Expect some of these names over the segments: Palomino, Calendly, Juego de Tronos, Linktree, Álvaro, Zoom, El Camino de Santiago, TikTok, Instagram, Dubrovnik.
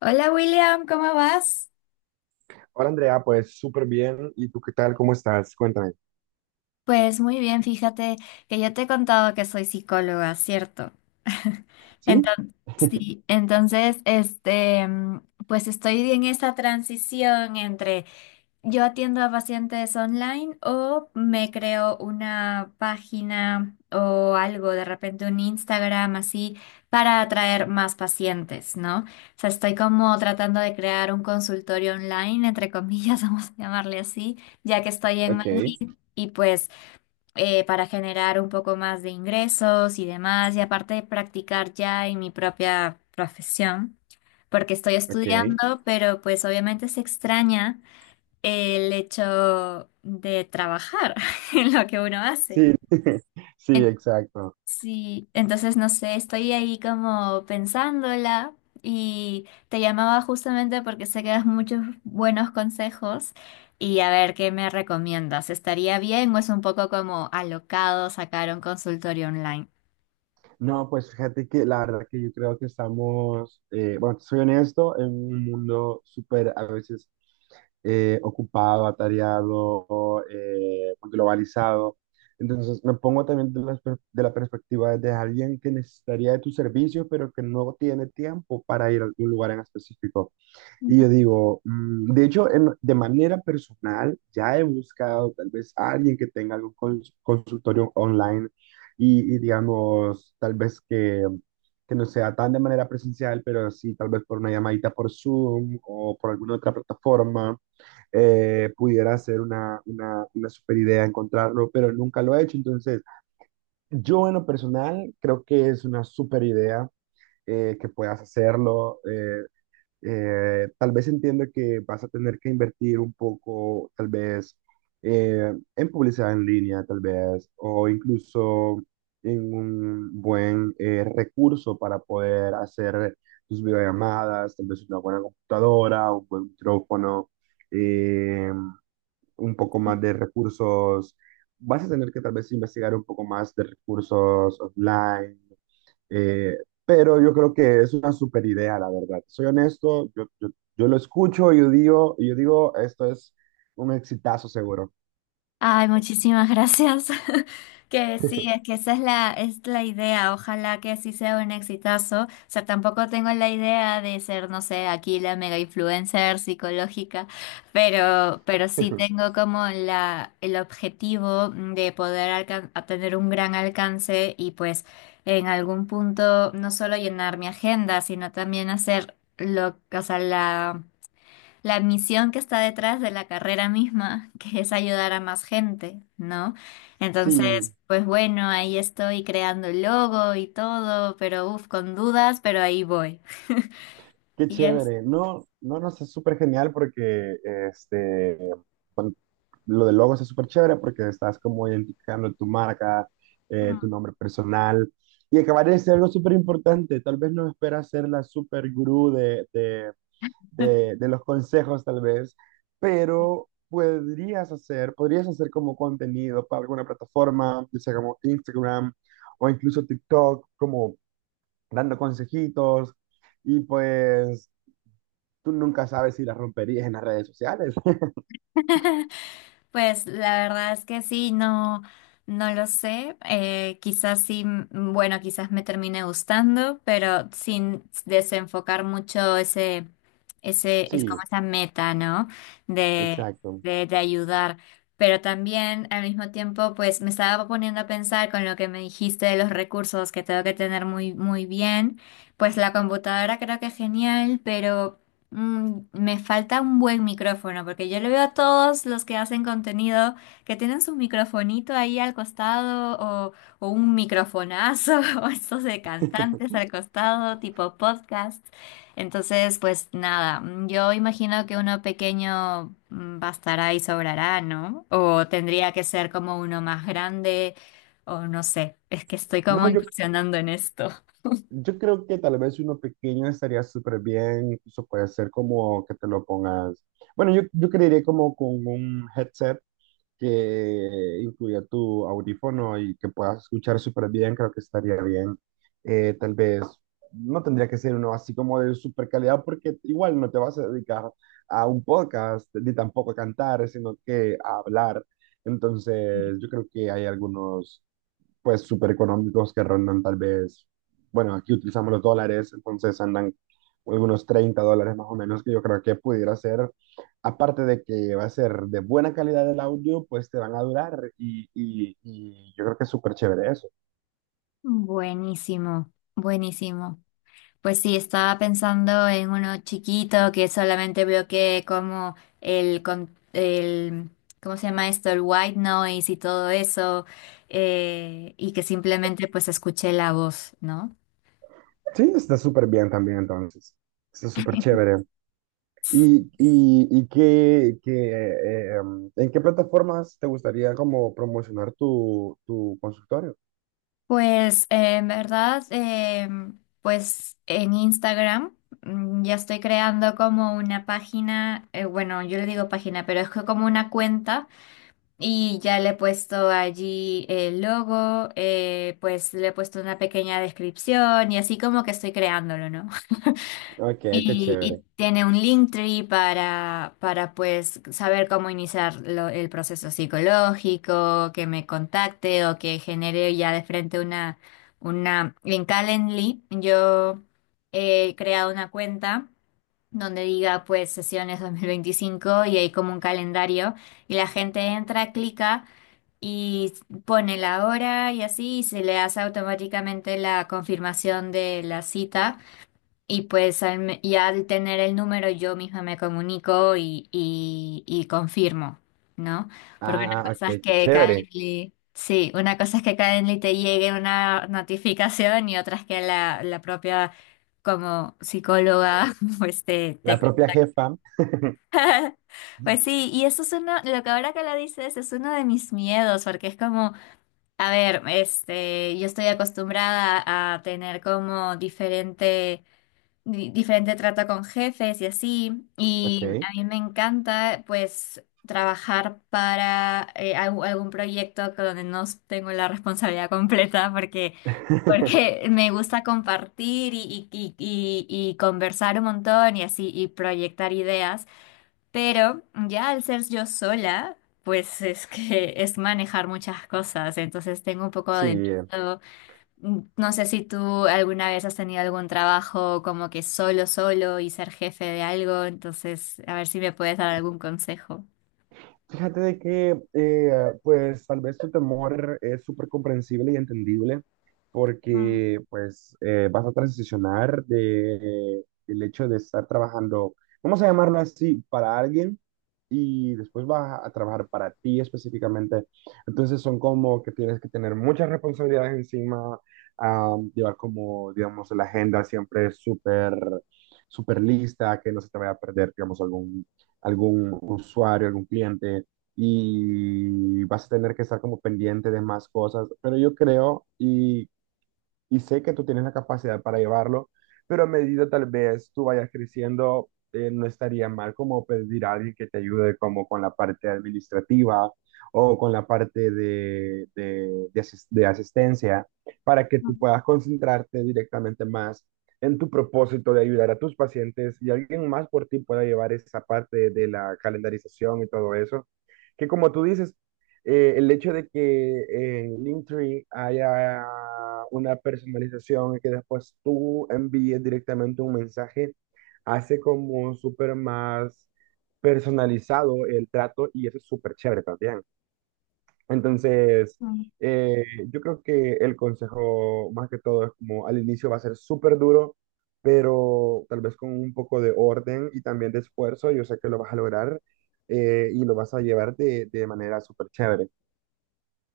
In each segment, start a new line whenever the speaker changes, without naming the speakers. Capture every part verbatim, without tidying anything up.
Hola William, ¿cómo vas?
Hola Andrea, pues súper bien. ¿Y tú qué tal? ¿Cómo estás? Cuéntame.
Pues muy bien, fíjate que yo te he contado que soy psicóloga, ¿cierto?
¿Sí?
Entonces, sí, entonces, este, mm, pues estoy en esa transición entre yo atiendo a pacientes online, o me creo una página o algo, de repente un Instagram así, para atraer más pacientes, ¿no? O sea, estoy como tratando de crear un consultorio online, entre comillas, vamos a llamarle así, ya que estoy en
Ok,
Madrid y pues eh, para generar un poco más de ingresos y demás, y aparte de practicar ya en mi propia profesión, porque estoy
ok.
estudiando, pero pues obviamente se extraña el hecho de trabajar en lo que uno hace.
Sí, sí, exacto.
Sí, entonces no sé, estoy ahí como pensándola, y te llamaba justamente porque sé que das muchos buenos consejos y a ver qué me recomiendas. ¿Estaría bien o es un poco como alocado sacar un consultorio online?
No, pues fíjate que la verdad que yo creo que estamos, eh, bueno, soy honesto, en un mundo súper a veces eh, ocupado, atareado, eh, pues, globalizado. Entonces me pongo también de la, per- de la perspectiva de alguien que necesitaría de tus servicios, pero que no tiene tiempo para ir a algún lugar en específico. Y yo digo, mm, de hecho, en- de manera personal, ya he buscado tal vez a alguien que tenga algún cons- consultorio online y, y digamos, tal vez que, que no sea tan de manera presencial, pero sí tal vez por una llamadita por Zoom o por alguna otra plataforma, eh, pudiera ser una, una, una super idea encontrarlo, pero nunca lo he hecho. Entonces, yo en lo personal creo que es una super idea eh, que puedas hacerlo. Eh, eh, tal vez entienda que vas a tener que invertir un poco, tal vez eh, en publicidad en línea, tal vez, o incluso en un buen eh, recurso para poder hacer tus videollamadas, tal vez una buena computadora, un buen micrófono, eh, un poco más de recursos. Vas a tener que tal vez investigar un poco más de recursos online eh, pero yo creo que es una super idea, la verdad. Soy honesto, yo, yo, yo lo escucho y yo digo, y yo digo, esto es un exitazo seguro.
Ay, muchísimas gracias. Que sí, es que esa es la, es la idea. Ojalá que sí sea un exitazo. O sea, tampoco tengo la idea de ser, no sé, aquí la mega influencer psicológica, pero, pero sí tengo como la, el objetivo de poder alcan- a tener un gran alcance, y pues en algún punto no solo llenar mi agenda, sino también hacer lo, o sea, la la misión que está detrás de la carrera misma, que es ayudar a más gente, ¿no?
Sí,
Entonces, pues bueno, ahí estoy creando el logo y todo, pero uff, con dudas, pero ahí voy.
qué
Y es.
chévere. No, no, no, es súper genial porque este, bueno, lo del logo es súper chévere porque estás como identificando tu marca, eh, tu
Mm.
nombre personal. Y acabar de ser algo súper importante. Tal vez no esperas ser la super gurú de, de, de, de los consejos, tal vez, pero podrías hacer, podrías hacer como contenido para alguna plataforma, ya sea como Instagram o incluso TikTok, como dando consejitos. Y pues tú nunca sabes si las romperías en las redes sociales.
Pues la verdad es que sí, no, no lo sé. Eh, quizás sí, mm, bueno, quizás me termine gustando, pero sin desenfocar mucho ese, ese, es como
Sí,
esa meta, ¿no? De,
exacto.
de, de ayudar. Pero también al mismo tiempo, pues me estaba poniendo a pensar con lo que me dijiste de los recursos, que tengo que tener muy, muy bien. Pues la computadora creo que es genial, pero Mm, me falta un buen micrófono, porque yo le veo a todos los que hacen contenido que tienen su microfonito ahí al costado o, o un microfonazo o estos de cantantes al costado, tipo podcast. Entonces, pues nada, mm, yo imagino que uno pequeño mm, bastará y sobrará, ¿no? O tendría que ser como uno más grande, o no sé, es que estoy
No,
como
yo,
incursionando en esto.
Yo creo que tal vez si uno pequeño estaría súper bien, incluso puede ser como que te lo pongas. Bueno, yo, yo creería como con un headset que incluya tu audífono y que puedas escuchar súper bien, creo que estaría bien. Eh, tal vez no tendría que ser uno así como de súper calidad, porque igual no te vas a dedicar a un podcast ni tampoco a cantar, sino que a hablar. Entonces, yo creo que hay algunos pues súper económicos que rondan tal vez, bueno, aquí utilizamos los dólares, entonces andan unos treinta dólares más o menos, que yo creo que pudiera ser, aparte de que va a ser de buena calidad el audio, pues te van a durar y, y, y yo creo que es súper chévere eso.
Buenísimo, buenísimo. Pues sí, estaba pensando en uno chiquito que solamente bloquee como el, con- el, ¿cómo se llama esto? El white noise y todo eso, eh, y que simplemente pues escuché la voz, ¿no?
Sí, está súper bien también entonces, está súper chévere. ¿Y, y, y qué, qué, eh, em, en qué plataformas te gustaría como promocionar tu, tu consultorio?
Pues eh, en verdad, eh, pues en Instagram mm, ya estoy creando como una página, eh, bueno, yo le digo página, pero es que como una cuenta. Y ya le he puesto allí el logo, eh, pues le he puesto una pequeña descripción y así como que estoy creándolo, ¿no?
Ok, qué
Y, y
chévere.
tiene un Linktree para, para pues saber cómo iniciar lo- el proceso psicológico, que me contacte o que genere ya de frente una, una... En Calendly yo he creado una cuenta donde diga pues sesiones dos mil veinticinco, y hay como un calendario y la gente entra, clica y pone la hora y así, y se le hace automáticamente la confirmación de la cita, y pues al me- ya al tener el número yo misma me comunico y, y, y confirmo, ¿no? Porque
Ah,
una
ah, ok,
cosa es
qué
que
chévere.
Calendly, sí, una cosa es que Calendly te llegue una notificación, y otra es que la, la propia como psicóloga pues te, te
La propia jefa,
pues sí, y eso es uno, lo que ahora que lo dices es uno de mis miedos, porque es como, a ver, este, yo estoy acostumbrada a tener como diferente, di- diferente trato con jefes y así, y
ok.
a mí me encanta pues trabajar para eh, algú- algún proyecto con donde no tengo la responsabilidad completa, porque, porque me gusta compartir y, y, y, y y conversar un montón y así, y proyectar ideas. Pero ya al ser yo sola, pues es que es manejar muchas cosas, entonces tengo un poco
Sí,
de miedo. No sé si tú alguna vez has tenido algún trabajo como que solo, solo y ser jefe de algo, entonces a ver si me puedes dar algún consejo.
fíjate de que, eh, pues, tal vez tu temor es súper comprensible y entendible
Mm,
porque, pues, eh, vas a transicionar de, el hecho de estar trabajando, vamos a llamarlo así, para alguien y después vas a trabajar para ti específicamente. Entonces son como que tienes que tener muchas responsabilidades encima, ah, llevar como, digamos, la agenda siempre súper, súper lista, que no se te vaya a perder, digamos, algún algún usuario, algún cliente, y vas a tener que estar como pendiente de más cosas. Pero yo creo, y y sé que tú tienes la capacidad para llevarlo, pero a medida tal vez tú vayas creciendo, eh, no estaría mal como pedir a alguien que te ayude como con la parte administrativa o con la parte de, de, de asis- de asistencia para que tú puedas concentrarte directamente más en tu propósito de ayudar a tus pacientes y alguien más por ti pueda llevar esa parte de la calendarización y todo eso, que como tú dices, eh, el hecho de que en Linktree haya una personalización y que después tú envíes directamente un mensaje, hace como súper más personalizado el trato y eso es súper chévere también. Entonces,
mm.
eh, yo creo que el consejo más que todo es como al inicio va a ser súper duro, pero tal vez con un poco de orden y también de esfuerzo, yo sé que lo vas a lograr eh, y lo vas a llevar de, de manera súper chévere.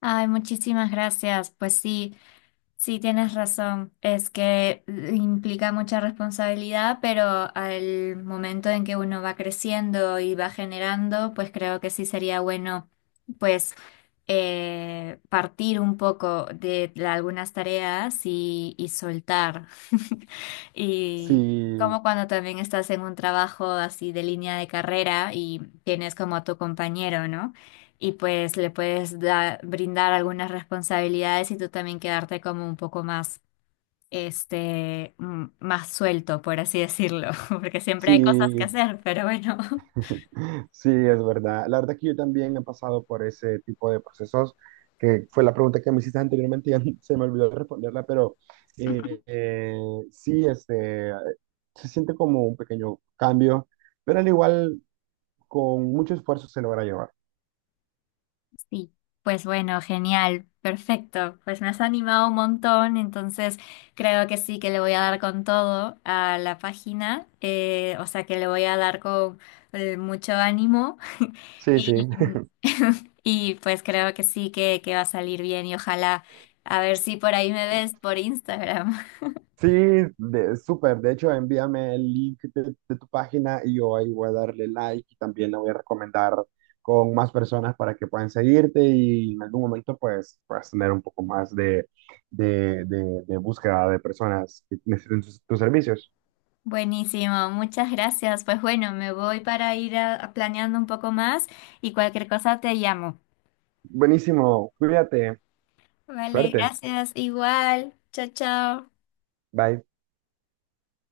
Ay, muchísimas gracias. Pues sí, sí, tienes razón. Es que eh, implica mucha responsabilidad, pero al momento en que uno va creciendo y va generando, pues creo que sí sería bueno, pues, eh, partir un poco de la- algunas tareas, y, y soltar. Y
Sí,
como cuando también estás en un trabajo así de línea de carrera y tienes como a tu compañero, ¿no? Y pues le puedes da- brindar algunas responsabilidades, y tú también quedarte como un poco más, este, mm, más suelto, por así decirlo, porque siempre hay cosas que
sí,
hacer, pero bueno,
sí, es verdad. La verdad que yo también he pasado por ese tipo de procesos, que fue la pregunta que me hiciste anteriormente y ya se me olvidó responderla, pero eh, eh, sí, este, se siente como un pequeño cambio, pero al igual con mucho esfuerzo se logra llevar.
sí. Pues bueno, genial, perfecto. Pues me has animado un montón, entonces creo que sí que le voy a dar con todo a la página, eh, o sea que le voy a dar con eh, mucho ánimo.
Sí, sí.
Y, y pues creo que sí que, que va a salir bien, y ojalá a ver si por ahí me ves por Instagram.
Sí, de, súper. De hecho, envíame el link de, de tu página y yo ahí voy a darle like y también la voy a recomendar con más personas para que puedan seguirte y en algún momento pues puedas tener un poco más de, de, de, de búsqueda de personas que necesiten tus tus servicios.
Buenísimo, muchas gracias. Pues bueno, me voy para ir a- a planeando un poco más, y cualquier cosa te llamo.
Buenísimo, cuídate,
Vale,
suerte,
gracias, igual. Chao, chao.
bye.